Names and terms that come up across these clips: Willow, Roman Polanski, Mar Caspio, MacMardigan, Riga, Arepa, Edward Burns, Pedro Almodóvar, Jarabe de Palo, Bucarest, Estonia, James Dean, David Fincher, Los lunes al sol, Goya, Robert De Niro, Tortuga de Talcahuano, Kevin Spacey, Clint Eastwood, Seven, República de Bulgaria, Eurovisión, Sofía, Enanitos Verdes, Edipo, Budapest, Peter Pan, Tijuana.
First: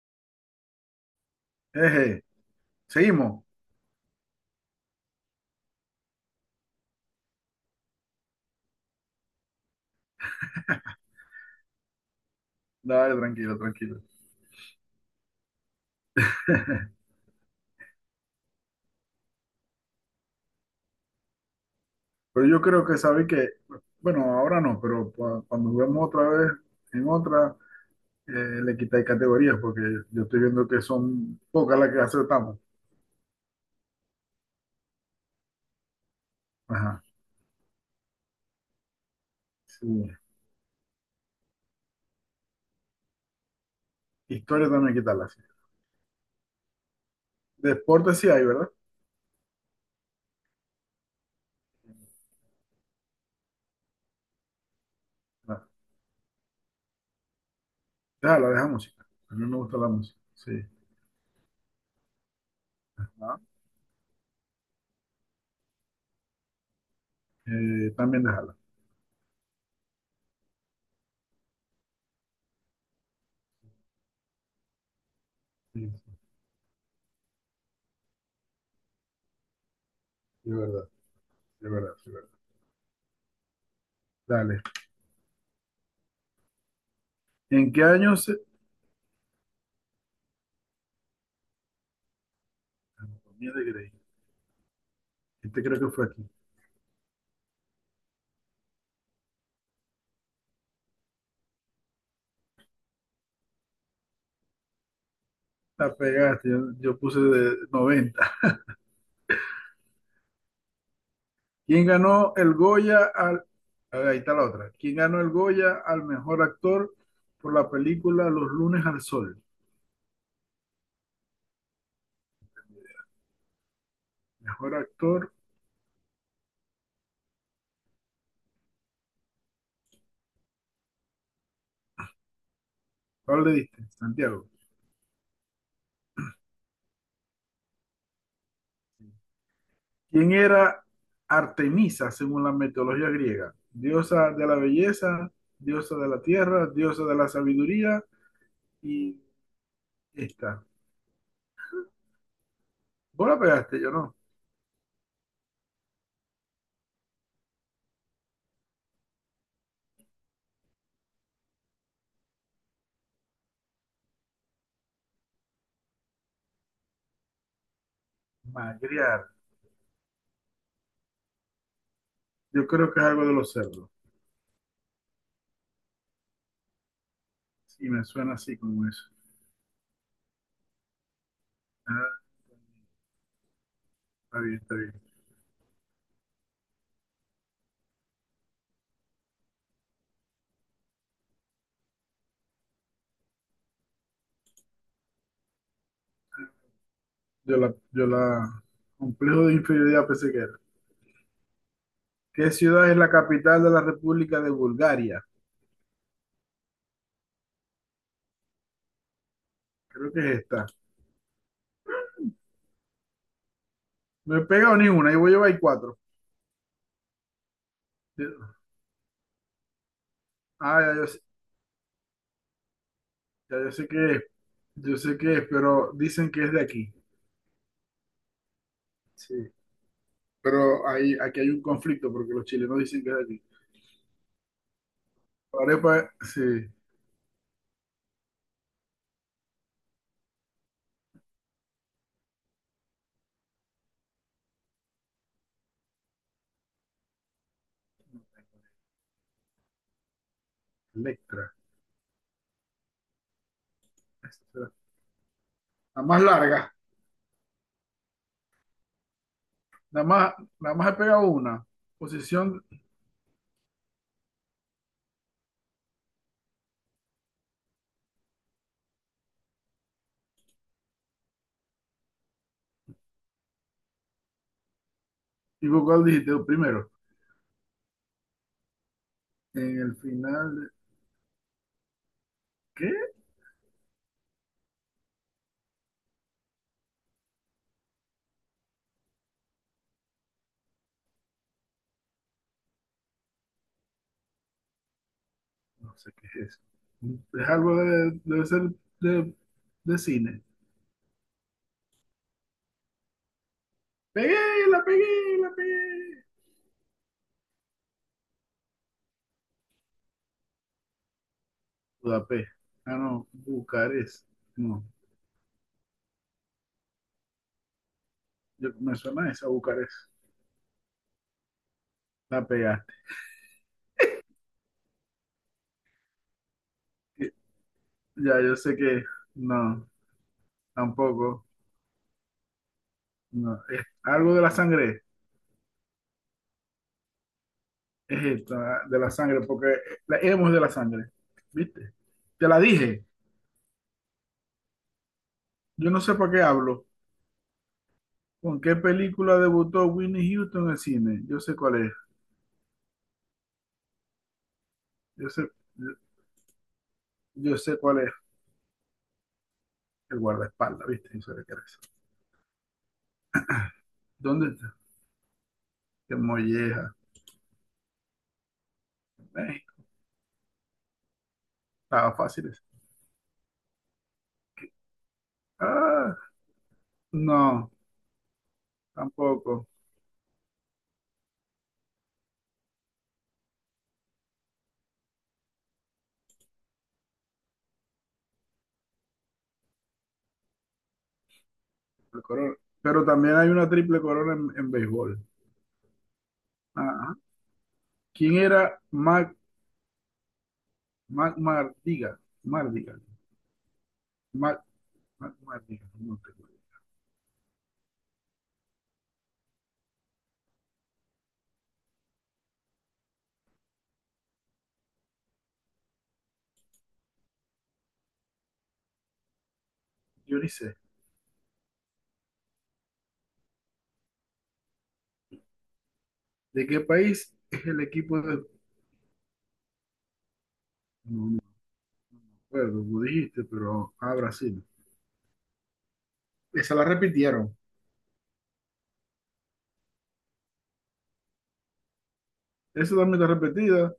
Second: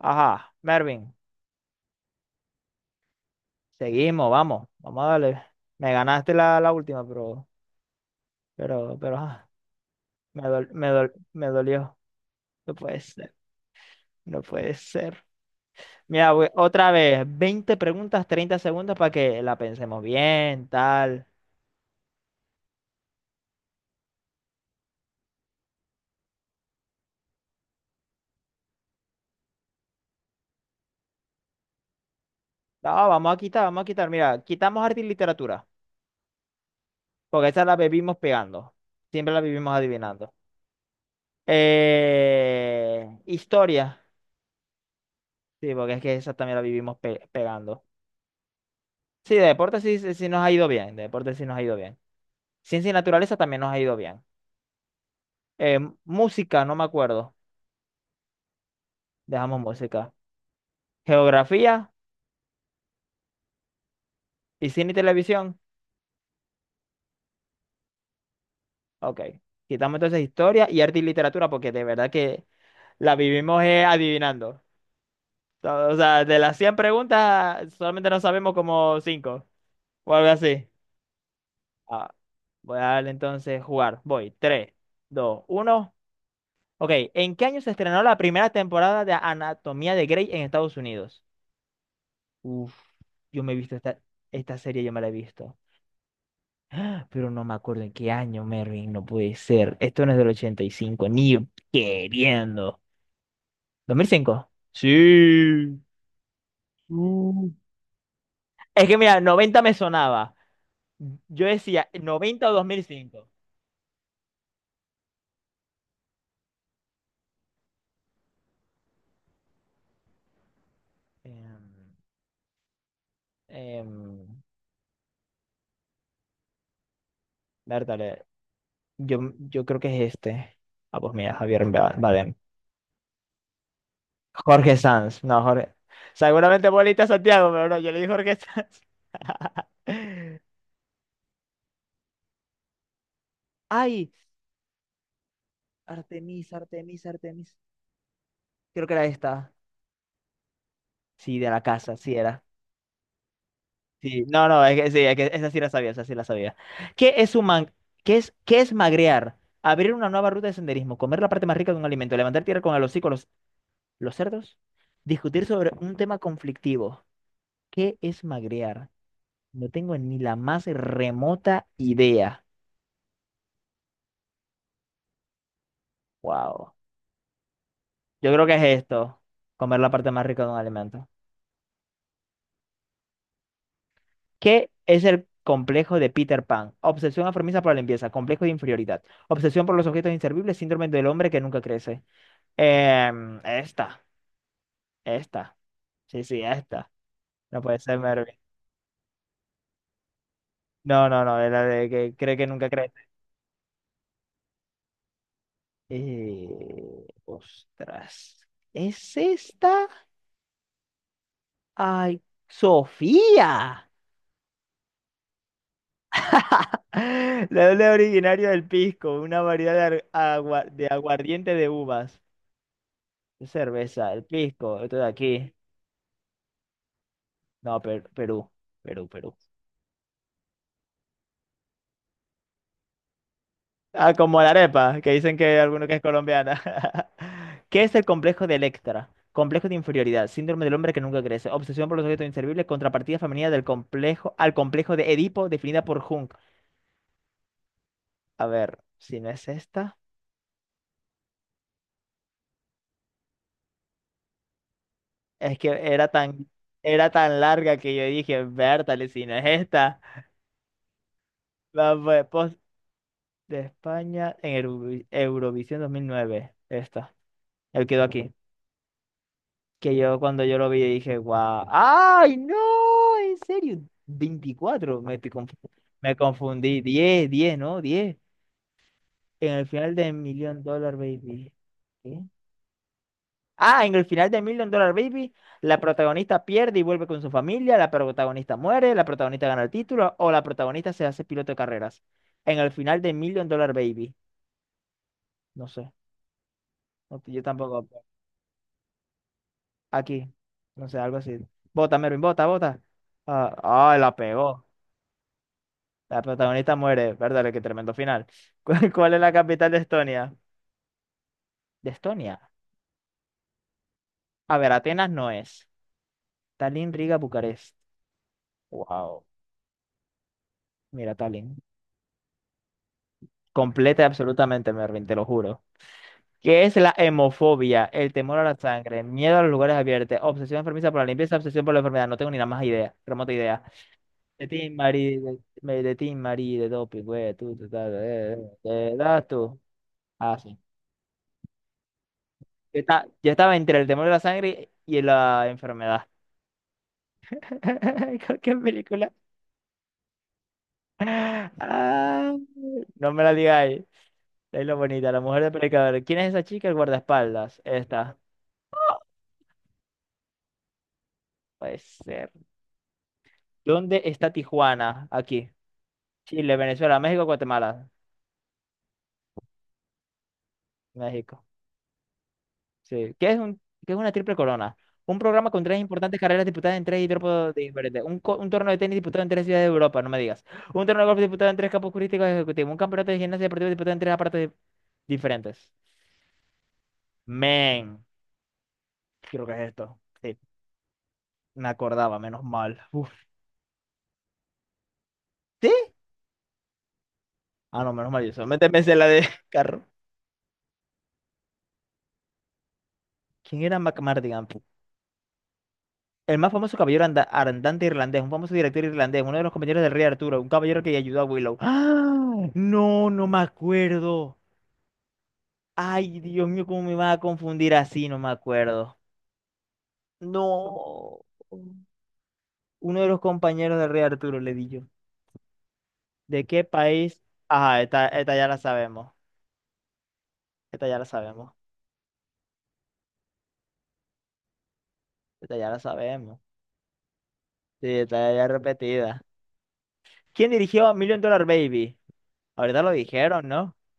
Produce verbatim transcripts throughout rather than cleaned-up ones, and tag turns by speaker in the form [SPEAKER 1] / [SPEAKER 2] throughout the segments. [SPEAKER 1] Ajá, Mervin,
[SPEAKER 2] Eje, seguimos.
[SPEAKER 1] seguimos, vamos, vamos a darle. Me ganaste la, la última, pero, pero, pero, ajá, me dol- me dol- me dolió. No puede
[SPEAKER 2] Dale,
[SPEAKER 1] ser,
[SPEAKER 2] tranquilo, tranquilo.
[SPEAKER 1] no puede ser. Mira, güey, otra vez, veinte preguntas, treinta segundos para que la pensemos bien, tal.
[SPEAKER 2] Pero yo creo que sabéis que, bueno, ahora no, pero cua- cuando juguemos otra vez en otra, eh, le quitáis categorías, porque yo estoy viendo que son pocas las que acertamos.
[SPEAKER 1] No, vamos a quitar, vamos a quitar. Mira, quitamos arte y literatura,
[SPEAKER 2] Ajá,
[SPEAKER 1] porque esa la vivimos pegando. Siempre la vivimos
[SPEAKER 2] sí.
[SPEAKER 1] adivinando. Eh, historia,
[SPEAKER 2] Historia también quitarla, sí.
[SPEAKER 1] sí, porque es que esa también la vivimos pe- pegando.
[SPEAKER 2] Deporte sí hay, ¿verdad?
[SPEAKER 1] Sí, de deporte sí, sí sí nos ha ido bien, de deporte sí nos ha ido bien. Ciencia y naturaleza también nos ha ido bien.
[SPEAKER 2] No,
[SPEAKER 1] Eh, música, no me acuerdo,
[SPEAKER 2] déjala, deja música. A mí me
[SPEAKER 1] dejamos
[SPEAKER 2] gusta la
[SPEAKER 1] música.
[SPEAKER 2] música, sí.
[SPEAKER 1] Geografía
[SPEAKER 2] Ajá.
[SPEAKER 1] y cine y televisión,
[SPEAKER 2] Eh, también déjala.
[SPEAKER 1] ok. Quitamos entonces historia y arte y literatura porque de verdad que la vivimos eh, adivinando. O
[SPEAKER 2] Sí,
[SPEAKER 1] o sea, de las cien preguntas solamente nos sabemos como cinco o algo
[SPEAKER 2] sí, de
[SPEAKER 1] así.
[SPEAKER 2] verdad, de verdad,
[SPEAKER 1] Ah,
[SPEAKER 2] de verdad.
[SPEAKER 1] voy a darle entonces jugar. Voy,
[SPEAKER 2] Dale.
[SPEAKER 1] tres, dos, uno. Ok, ¿en qué año
[SPEAKER 2] ¿En
[SPEAKER 1] se
[SPEAKER 2] qué
[SPEAKER 1] estrenó
[SPEAKER 2] año
[SPEAKER 1] la
[SPEAKER 2] se...?
[SPEAKER 1] primera temporada de Anatomía de Grey en Estados Unidos? Uf, yo
[SPEAKER 2] Anatomía
[SPEAKER 1] me he
[SPEAKER 2] de
[SPEAKER 1] visto
[SPEAKER 2] Grey.
[SPEAKER 1] esta, esta, serie, yo me la he visto,
[SPEAKER 2] Este creo que fue aquí.
[SPEAKER 1] pero no me acuerdo en qué año, Mervin, no puede ser. Esto no es del ochenta y cinco, ni queriendo. ¿dos mil cinco? Sí.
[SPEAKER 2] La pegaste, yo, yo puse
[SPEAKER 1] Uh.
[SPEAKER 2] de noventa.
[SPEAKER 1] Es que mira, noventa me sonaba. Yo
[SPEAKER 2] ¿Quién
[SPEAKER 1] decía
[SPEAKER 2] ganó
[SPEAKER 1] noventa o
[SPEAKER 2] el Goya
[SPEAKER 1] dos mil cinco.
[SPEAKER 2] al... A ver, ahí está la otra. ¿Quién ganó el Goya al mejor actor por la película Los lunes al sol?
[SPEAKER 1] Em, em,
[SPEAKER 2] Mejor actor,
[SPEAKER 1] Bertale, yo, yo creo que es este. Ah, pues mira, Javier Ba- Bardem.
[SPEAKER 2] ¿cuál le diste? Santiago.
[SPEAKER 1] Jorge Sanz, no, Jorge. Seguramente bolita Santiago, pero no, yo le di Jorge Sanz.
[SPEAKER 2] ¿Quién era Artemisa según la mitología griega?
[SPEAKER 1] Ay,
[SPEAKER 2] Diosa de la belleza, diosa de la
[SPEAKER 1] Artemisa,
[SPEAKER 2] tierra, diosa
[SPEAKER 1] Artemisa,
[SPEAKER 2] de la
[SPEAKER 1] Artemisa.
[SPEAKER 2] sabiduría
[SPEAKER 1] Creo que era
[SPEAKER 2] y
[SPEAKER 1] esta.
[SPEAKER 2] esta.
[SPEAKER 1] Sí, de la casa, sí era.
[SPEAKER 2] Vos la pegaste, yo no.
[SPEAKER 1] Sí, no, no, es que sí, es que esa sí la sabía, esa sí la sabía. ¿Qué es un man- ¿Qué es, qué es magrear? Abrir una nueva ruta de senderismo, comer la parte más rica de un alimento, levantar tierra con el hocico, los, los cerdos, discutir sobre un tema conflictivo. ¿Qué es magrear?
[SPEAKER 2] Magriar.
[SPEAKER 1] No tengo ni la más remota idea.
[SPEAKER 2] Yo creo que es algo de los cerdos.
[SPEAKER 1] Wow.
[SPEAKER 2] Sí, me
[SPEAKER 1] Yo
[SPEAKER 2] suena
[SPEAKER 1] creo que
[SPEAKER 2] así
[SPEAKER 1] es
[SPEAKER 2] como eso.
[SPEAKER 1] esto, comer la parte más rica de un alimento.
[SPEAKER 2] Ah, está bien,
[SPEAKER 1] ¿Qué
[SPEAKER 2] está bien.
[SPEAKER 1] es el complejo de Peter Pan? Obsesión enfermiza por la limpieza, complejo de inferioridad, obsesión por los objetos inservibles, síndrome del hombre que nunca crece. Em, esta, esta, sí, sí, esta.
[SPEAKER 2] Yo
[SPEAKER 1] No
[SPEAKER 2] la,
[SPEAKER 1] puede ser,
[SPEAKER 2] yo
[SPEAKER 1] Mervin.
[SPEAKER 2] la, Complejo de inferioridad pensé que era.
[SPEAKER 1] No, no, no, es la de que cree que
[SPEAKER 2] ¿Qué
[SPEAKER 1] nunca
[SPEAKER 2] ciudad
[SPEAKER 1] crece.
[SPEAKER 2] es la capital de la República de Bulgaria?
[SPEAKER 1] Eh, ostras, ¿es esta?
[SPEAKER 2] Creo que es esta.
[SPEAKER 1] ¡Ay, Sofía!
[SPEAKER 2] No he pegado ni una, ahí voy a llevar cuatro.
[SPEAKER 1] La Leble originario del pisco, una variedad de, ar- agua-
[SPEAKER 2] Ah,
[SPEAKER 1] de
[SPEAKER 2] ya yo, sé-
[SPEAKER 1] aguardiente de uvas.
[SPEAKER 2] ya yo sé
[SPEAKER 1] Cerveza,
[SPEAKER 2] qué es,
[SPEAKER 1] el pisco, esto
[SPEAKER 2] yo
[SPEAKER 1] de
[SPEAKER 2] sé qué es,
[SPEAKER 1] aquí.
[SPEAKER 2] pero dicen que es de aquí.
[SPEAKER 1] No, Per- Perú, Perú, Perú.
[SPEAKER 2] Sí. Pero ahí, aquí hay un conflicto porque los chilenos dicen que es de aquí.
[SPEAKER 1] Ah, como la arepa, que dicen que hay alguno que es
[SPEAKER 2] Arepa,
[SPEAKER 1] colombiana.
[SPEAKER 2] sí.
[SPEAKER 1] ¿Qué es el complejo de Electra? Complejo de inferioridad, síndrome del hombre que nunca crece, obsesión por los objetos inservibles, contrapartida femenina del complejo al complejo de Edipo definida por Jung. A ver, si no es esta,
[SPEAKER 2] Electra. Esta.
[SPEAKER 1] es que
[SPEAKER 2] La
[SPEAKER 1] era
[SPEAKER 2] más
[SPEAKER 1] tan
[SPEAKER 2] larga,
[SPEAKER 1] era tan larga que yo dije, Bertale, si no es esta.
[SPEAKER 2] la más, la más, he pegado una.
[SPEAKER 1] La pues, post
[SPEAKER 2] Posición,
[SPEAKER 1] de España en Eurovi- Eurovisión dos mil nueve, esta. Él quedó aquí. Que yo cuando yo lo vi dije, guau, ¡ay, no! ¿En serio? Veinticuatro, me, estoy confu-
[SPEAKER 2] ¿y vos cuál
[SPEAKER 1] me
[SPEAKER 2] dijiste
[SPEAKER 1] confundí.
[SPEAKER 2] primero?
[SPEAKER 1] Diez, diez, ¿no? Diez. En el
[SPEAKER 2] En
[SPEAKER 1] final
[SPEAKER 2] el
[SPEAKER 1] de
[SPEAKER 2] final,
[SPEAKER 1] Million
[SPEAKER 2] de-
[SPEAKER 1] Dollar Baby. ¿Qué?
[SPEAKER 2] ¿qué?
[SPEAKER 1] Ah, en el final de Million Dollar Baby, la protagonista pierde y vuelve con su familia, la protagonista muere, la protagonista gana el título o la protagonista se hace piloto de carreras. En el final de Million Dollar Baby, no sé,
[SPEAKER 2] No sé qué es eso.
[SPEAKER 1] no- yo
[SPEAKER 2] Es algo
[SPEAKER 1] tampoco.
[SPEAKER 2] de, debe ser de, de
[SPEAKER 1] Aquí,
[SPEAKER 2] cine.
[SPEAKER 1] no sé, algo así. Bota, Mervin, bota, bota. Ah, ah, la
[SPEAKER 2] Pegué,
[SPEAKER 1] pegó.
[SPEAKER 2] la pegué, la
[SPEAKER 1] La
[SPEAKER 2] pegué.
[SPEAKER 1] protagonista muere, ¿verdad? Qué tremendo final. ¿Cuál, cuál es la capital de Estonia? De Estonia.
[SPEAKER 2] Budapest. Ah, no, Bucarest.
[SPEAKER 1] A ver,
[SPEAKER 2] No,
[SPEAKER 1] Atenas no es. Tallinn, Riga, Bucarest.
[SPEAKER 2] yo, me
[SPEAKER 1] Wow.
[SPEAKER 2] suena esa Bucarest.
[SPEAKER 1] Mira, Tallinn.
[SPEAKER 2] La pegaste.
[SPEAKER 1] Completa y absolutamente, Mervin, te lo juro. ¿Qué es la
[SPEAKER 2] Y-
[SPEAKER 1] hemofobia? El temor
[SPEAKER 2] Ya,
[SPEAKER 1] a
[SPEAKER 2] yo
[SPEAKER 1] la
[SPEAKER 2] sé
[SPEAKER 1] sangre,
[SPEAKER 2] que
[SPEAKER 1] miedo a los lugares
[SPEAKER 2] no,
[SPEAKER 1] abiertos, obsesión enfermiza por la limpieza,
[SPEAKER 2] tampoco.
[SPEAKER 1] obsesión por la enfermedad. No tengo ni la más idea, remota
[SPEAKER 2] No,
[SPEAKER 1] idea.
[SPEAKER 2] es algo de
[SPEAKER 1] De
[SPEAKER 2] la
[SPEAKER 1] ti,
[SPEAKER 2] sangre.
[SPEAKER 1] Marie, de, me- de ti, Marie, de doping, güey, tú, tú, ta,
[SPEAKER 2] Es
[SPEAKER 1] eh,
[SPEAKER 2] esto, ah,
[SPEAKER 1] eh, te
[SPEAKER 2] de la
[SPEAKER 1] das
[SPEAKER 2] sangre,
[SPEAKER 1] tú.
[SPEAKER 2] porque la
[SPEAKER 1] Ah,
[SPEAKER 2] hemos
[SPEAKER 1] sí.
[SPEAKER 2] de la sangre. ¿Viste? Te la
[SPEAKER 1] Yo,
[SPEAKER 2] dije.
[SPEAKER 1] esta- yo estaba entre el temor a la sangre y la
[SPEAKER 2] Yo no
[SPEAKER 1] enfermedad.
[SPEAKER 2] sé para qué hablo.
[SPEAKER 1] ¿Con qué
[SPEAKER 2] ¿Con qué
[SPEAKER 1] película?
[SPEAKER 2] película debutó Winnie Houston en el cine? Yo sé cuál es.
[SPEAKER 1] Ah, no me la digáis. Es lo bonita, la
[SPEAKER 2] Yo sé.
[SPEAKER 1] mujer de predicador. ¿Quién es esa chica? El
[SPEAKER 2] Yo
[SPEAKER 1] guardaespaldas.
[SPEAKER 2] sé cuál es
[SPEAKER 1] Esta.
[SPEAKER 2] el guardaespaldas, ¿viste? Yo sé de qué
[SPEAKER 1] Puede
[SPEAKER 2] es.
[SPEAKER 1] ser. ¿Dónde está
[SPEAKER 2] ¿Dónde está?
[SPEAKER 1] Tijuana? Aquí.
[SPEAKER 2] Qué
[SPEAKER 1] Chile,
[SPEAKER 2] molleja.
[SPEAKER 1] Venezuela, México, Guatemala.
[SPEAKER 2] Eh,
[SPEAKER 1] México.
[SPEAKER 2] estaba fácil ese.
[SPEAKER 1] Sí. ¿Qué es un, qué es una triple corona? Un programa con tres
[SPEAKER 2] Ah,
[SPEAKER 1] importantes carreras disputadas en tres hidrópodos
[SPEAKER 2] no,
[SPEAKER 1] diferentes. Un, co- un torneo de tenis disputado en tres ciudades
[SPEAKER 2] tampoco.
[SPEAKER 1] de Europa, no me digas. Un torneo de golf disputado en tres campos turísticos ejecutivos. Un campeonato de gimnasia deportiva disputado en tres aparatos di- diferentes. Men. Creo que es esto. Sí. Me acordaba,
[SPEAKER 2] El
[SPEAKER 1] menos
[SPEAKER 2] corona.
[SPEAKER 1] mal.
[SPEAKER 2] Pero
[SPEAKER 1] ¿Usted?
[SPEAKER 2] también hay una triple corona en, en béisbol. Ajá.
[SPEAKER 1] Ah, no, menos mal. Yo
[SPEAKER 2] ¿Quién
[SPEAKER 1] solamente
[SPEAKER 2] era
[SPEAKER 1] pensé en la de
[SPEAKER 2] Mac,
[SPEAKER 1] carro.
[SPEAKER 2] Mac Mardigan? Mardigan.
[SPEAKER 1] ¿Quién era MacMardigan?
[SPEAKER 2] Mac, Mac Mardigan. No
[SPEAKER 1] El
[SPEAKER 2] tengo
[SPEAKER 1] más famoso
[SPEAKER 2] idea.
[SPEAKER 1] caballero anda- andante irlandés, un famoso director irlandés, uno de los compañeros del rey Arturo, un caballero que ayudó a Willow. ¡Ah! No, no me acuerdo. Ay, Dios mío, cómo me va a confundir así, no me acuerdo.
[SPEAKER 2] Yo ni sé.
[SPEAKER 1] No. Uno de los compañeros del rey Arturo, le di yo. ¿De qué
[SPEAKER 2] ¿De qué
[SPEAKER 1] país?
[SPEAKER 2] país es el
[SPEAKER 1] Ajá, esta,
[SPEAKER 2] equipo
[SPEAKER 1] esta
[SPEAKER 2] de...
[SPEAKER 1] ya la sabemos. Esta ya la
[SPEAKER 2] No me
[SPEAKER 1] sabemos.
[SPEAKER 2] acuerdo, tú dijiste, pero... Ah, Brasil.
[SPEAKER 1] Esta ya la sabemos.
[SPEAKER 2] Esa la repitieron.
[SPEAKER 1] Sí, esta ya es repetida. ¿Quién dirigió Million Dollar Baby? Ahorita lo
[SPEAKER 2] Esa también está
[SPEAKER 1] dijeron, ¿no?
[SPEAKER 2] repetida.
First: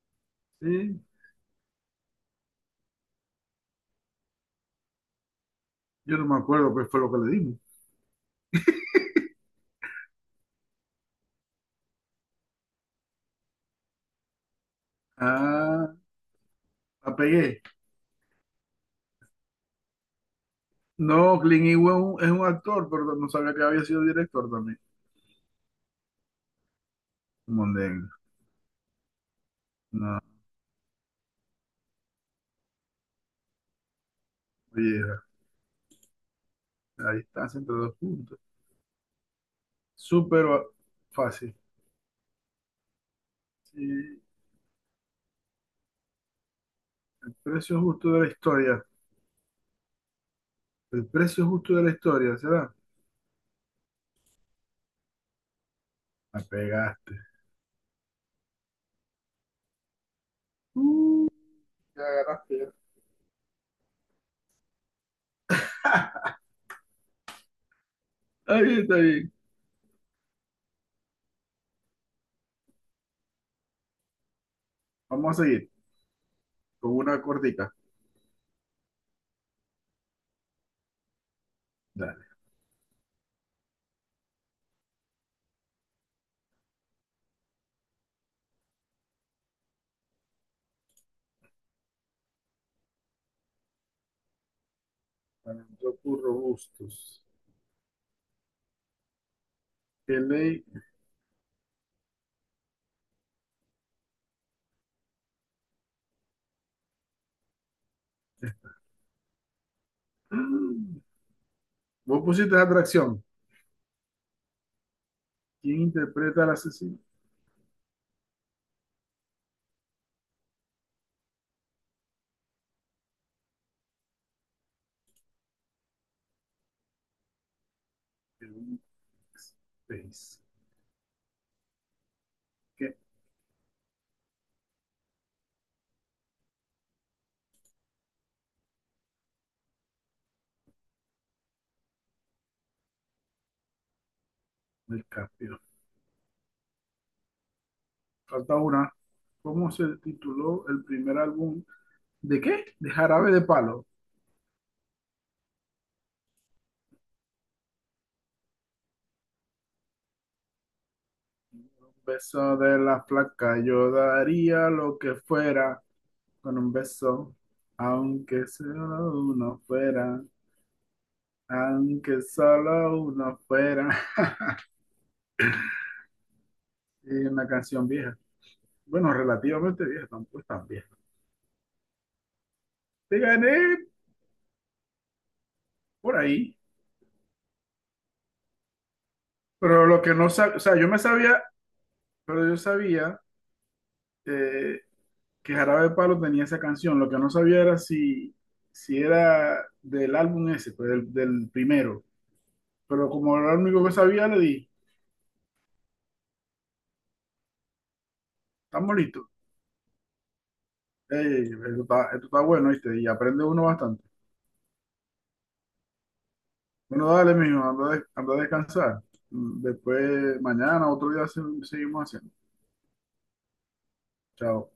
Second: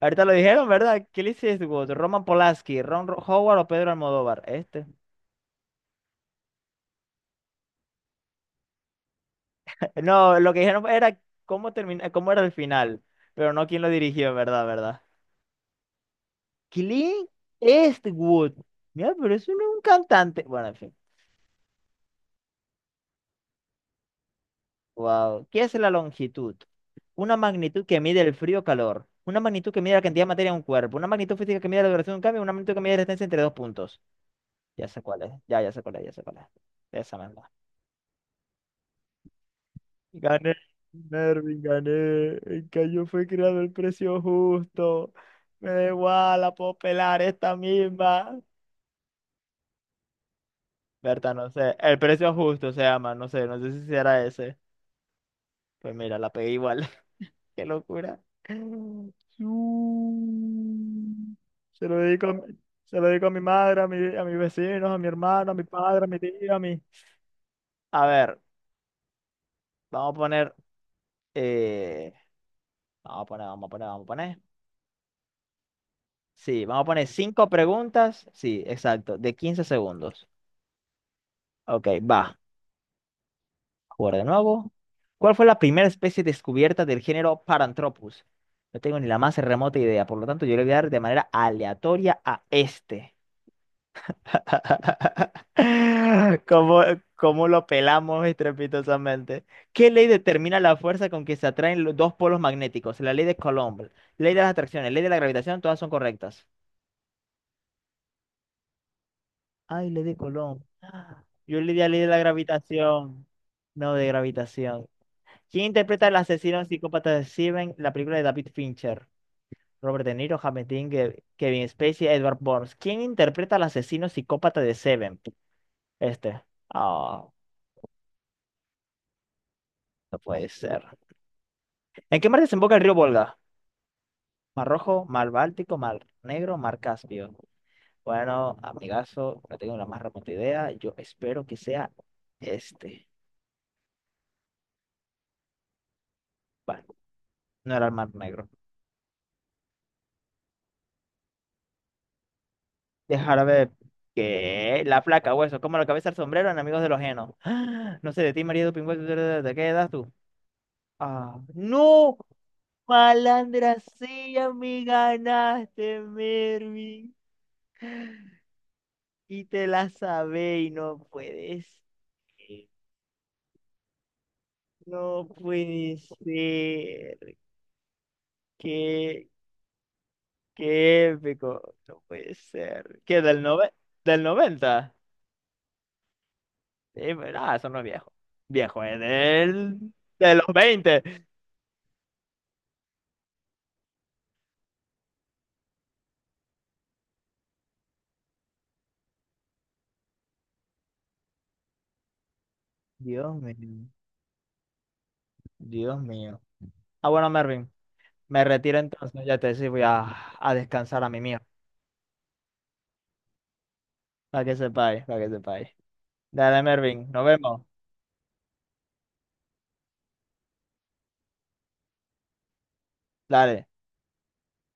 [SPEAKER 1] Ahorita lo dijeron,
[SPEAKER 2] Sí.
[SPEAKER 1] ¿verdad? Clint Eastwood, Roman Polanski, Ron Ro- Howard o Pedro Almodóvar. Este.
[SPEAKER 2] Yo no me acuerdo qué fue lo que le dimos.
[SPEAKER 1] No, lo que dijeron era cómo termina, cómo era el final, pero no quién lo dirigió, ¿verdad? ¿Verdad?
[SPEAKER 2] Ah, la
[SPEAKER 1] Clint
[SPEAKER 2] pegué.
[SPEAKER 1] Eastwood. Mira, pero eso no es un un cantante. Bueno, en fin.
[SPEAKER 2] No, Clint Eastwood es un, es un actor, pero no sabía que había sido director también.
[SPEAKER 1] Wow. ¿Qué es la longitud? Una magnitud que
[SPEAKER 2] Mondego.
[SPEAKER 1] mide el frío o calor. Una magnitud que mide la
[SPEAKER 2] No,
[SPEAKER 1] cantidad de materia en un cuerpo. Una magnitud física que mide la duración de un cambio. Una magnitud que mide la distancia entre dos puntos. Ya sé
[SPEAKER 2] oye,
[SPEAKER 1] cuál es. Ya, ya sé cuál es, ya sé cuál es.
[SPEAKER 2] la
[SPEAKER 1] Esa misma.
[SPEAKER 2] distancia entre dos puntos. Súper
[SPEAKER 1] Gané,
[SPEAKER 2] va- Fácil.
[SPEAKER 1] Mervin, gané. El callo fue creado el precio
[SPEAKER 2] Sí,
[SPEAKER 1] justo. Me da igual, la puedo pelar
[SPEAKER 2] el
[SPEAKER 1] esta
[SPEAKER 2] precio justo de la
[SPEAKER 1] misma.
[SPEAKER 2] historia. El
[SPEAKER 1] Berta,
[SPEAKER 2] precio
[SPEAKER 1] no
[SPEAKER 2] justo
[SPEAKER 1] sé.
[SPEAKER 2] de la
[SPEAKER 1] El precio
[SPEAKER 2] historia,
[SPEAKER 1] justo
[SPEAKER 2] ¿será?
[SPEAKER 1] se llama, no sé, no sé si será ese. Pues mira, la
[SPEAKER 2] La
[SPEAKER 1] pegué igual.
[SPEAKER 2] pegaste.
[SPEAKER 1] Qué locura.
[SPEAKER 2] Uh,
[SPEAKER 1] Su- Se lo
[SPEAKER 2] ya
[SPEAKER 1] dedico a mi,
[SPEAKER 2] agarraste. Ya.
[SPEAKER 1] se lo dedico a mi madre, a mi, a mis vecinos, a mi hermano, a mi padre, a mi tío, a mi. A ver,
[SPEAKER 2] Está bien, está bien.
[SPEAKER 1] vamos a poner. eh, Vamos a poner, vamos a poner, vamos a poner.
[SPEAKER 2] Vamos a seguir
[SPEAKER 1] Sí, vamos a
[SPEAKER 2] con
[SPEAKER 1] poner
[SPEAKER 2] una
[SPEAKER 1] cinco
[SPEAKER 2] cortita.
[SPEAKER 1] preguntas. Sí, exacto, de quince segundos. Ok,
[SPEAKER 2] Dale.
[SPEAKER 1] va. Jugar de nuevo. ¿Cuál fue la primera especie descubierta del género Paranthropus? No tengo ni la más remota idea, por lo tanto yo le voy a dar de manera aleatoria a este.
[SPEAKER 2] Para Antrocus
[SPEAKER 1] ¿Cómo,
[SPEAKER 2] robustos.
[SPEAKER 1] cómo lo pelamos estrepitosamente? ¿Qué ley
[SPEAKER 2] ¿Qué
[SPEAKER 1] determina
[SPEAKER 2] ley?
[SPEAKER 1] la fuerza con que se atraen los dos polos magnéticos? La ley de Coulomb, ley de las atracciones, ley de la gravitación, todas son correctas. Ay, le di Colón.
[SPEAKER 2] Mm.
[SPEAKER 1] Ah, yo le di a Ley de la
[SPEAKER 2] Vos pusiste atracción.
[SPEAKER 1] Gravitación. No, de gravitación. ¿Quién
[SPEAKER 2] ¿Quién
[SPEAKER 1] interpreta al
[SPEAKER 2] interpreta al
[SPEAKER 1] asesino
[SPEAKER 2] asesino?
[SPEAKER 1] psicópata de Steven, la película de David Fincher? Robert De Niro, James Dean, Ge- Kevin Spacey, Edward Burns. ¿Quién interpreta al asesino psicópata de Seven? Este. Ah, no
[SPEAKER 2] Space.
[SPEAKER 1] puede ser. ¿En qué mar desemboca el río
[SPEAKER 2] ¿Qué?
[SPEAKER 1] Volga? ¿Mar Rojo, Mar Báltico, Mar Negro, Mar Caspio? Bueno, amigazo, no tengo la más remota idea. Yo espero que sea este.
[SPEAKER 2] El cambio.
[SPEAKER 1] Bueno, no era el Mar Negro.
[SPEAKER 2] Falta una. ¿Cómo se tituló el primer álbum? ¿De qué? De Jarabe de
[SPEAKER 1] Dejar ver
[SPEAKER 2] Palo.
[SPEAKER 1] que la placa, hueso, como la cabeza el sombrero en Amigos de los Genos. No sé de ti, María Pingüe, ¿de qué edad tú? Ah, no,
[SPEAKER 2] Beso de la placa,
[SPEAKER 1] malandra
[SPEAKER 2] yo
[SPEAKER 1] sea,
[SPEAKER 2] daría
[SPEAKER 1] me
[SPEAKER 2] lo que fuera
[SPEAKER 1] ganaste,
[SPEAKER 2] con un
[SPEAKER 1] Mervin.
[SPEAKER 2] beso, aunque solo
[SPEAKER 1] Y
[SPEAKER 2] uno
[SPEAKER 1] te la
[SPEAKER 2] fuera,
[SPEAKER 1] sabé y no puedes.
[SPEAKER 2] aunque solo uno fuera.
[SPEAKER 1] No puede
[SPEAKER 2] Es
[SPEAKER 1] ser.
[SPEAKER 2] una canción vieja. Bueno,
[SPEAKER 1] Qué,
[SPEAKER 2] relativamente vieja, tampoco es tan vieja.
[SPEAKER 1] qué épico. No puede ser.
[SPEAKER 2] Te
[SPEAKER 1] ¿Qué del
[SPEAKER 2] gané
[SPEAKER 1] nove- del noventa?
[SPEAKER 2] por ahí,
[SPEAKER 1] Sí, pero, ah, eso no es viejo. Viejo es del
[SPEAKER 2] pero lo que no
[SPEAKER 1] de los
[SPEAKER 2] sabía, o sea, yo me
[SPEAKER 1] veinte.
[SPEAKER 2] sabía, pero yo sabía eh, que Jarabe de Palo tenía esa canción. Lo que no sabía era si, si era del álbum ese, pues del, del primero. Pero
[SPEAKER 1] Dios
[SPEAKER 2] como era lo único
[SPEAKER 1] mío,
[SPEAKER 2] que sabía, le di,
[SPEAKER 1] Dios mío. Ah, bueno, Mervin, me retiro
[SPEAKER 2] estamos
[SPEAKER 1] entonces,
[SPEAKER 2] listos.
[SPEAKER 1] ya te decía, voy a, a descansar a mi mío,
[SPEAKER 2] Ey, esto está, esto está bueno, ¿viste? Y aprende uno bastante.
[SPEAKER 1] para que sepáis, para que sepáis. Dale,
[SPEAKER 2] Bueno,
[SPEAKER 1] Mervin, nos
[SPEAKER 2] dale,
[SPEAKER 1] vemos.
[SPEAKER 2] mijo, anda, a des- anda a descansar. Mm, después, mañana, otro día, se- seguimos haciendo.
[SPEAKER 1] Dale.
[SPEAKER 2] Chao.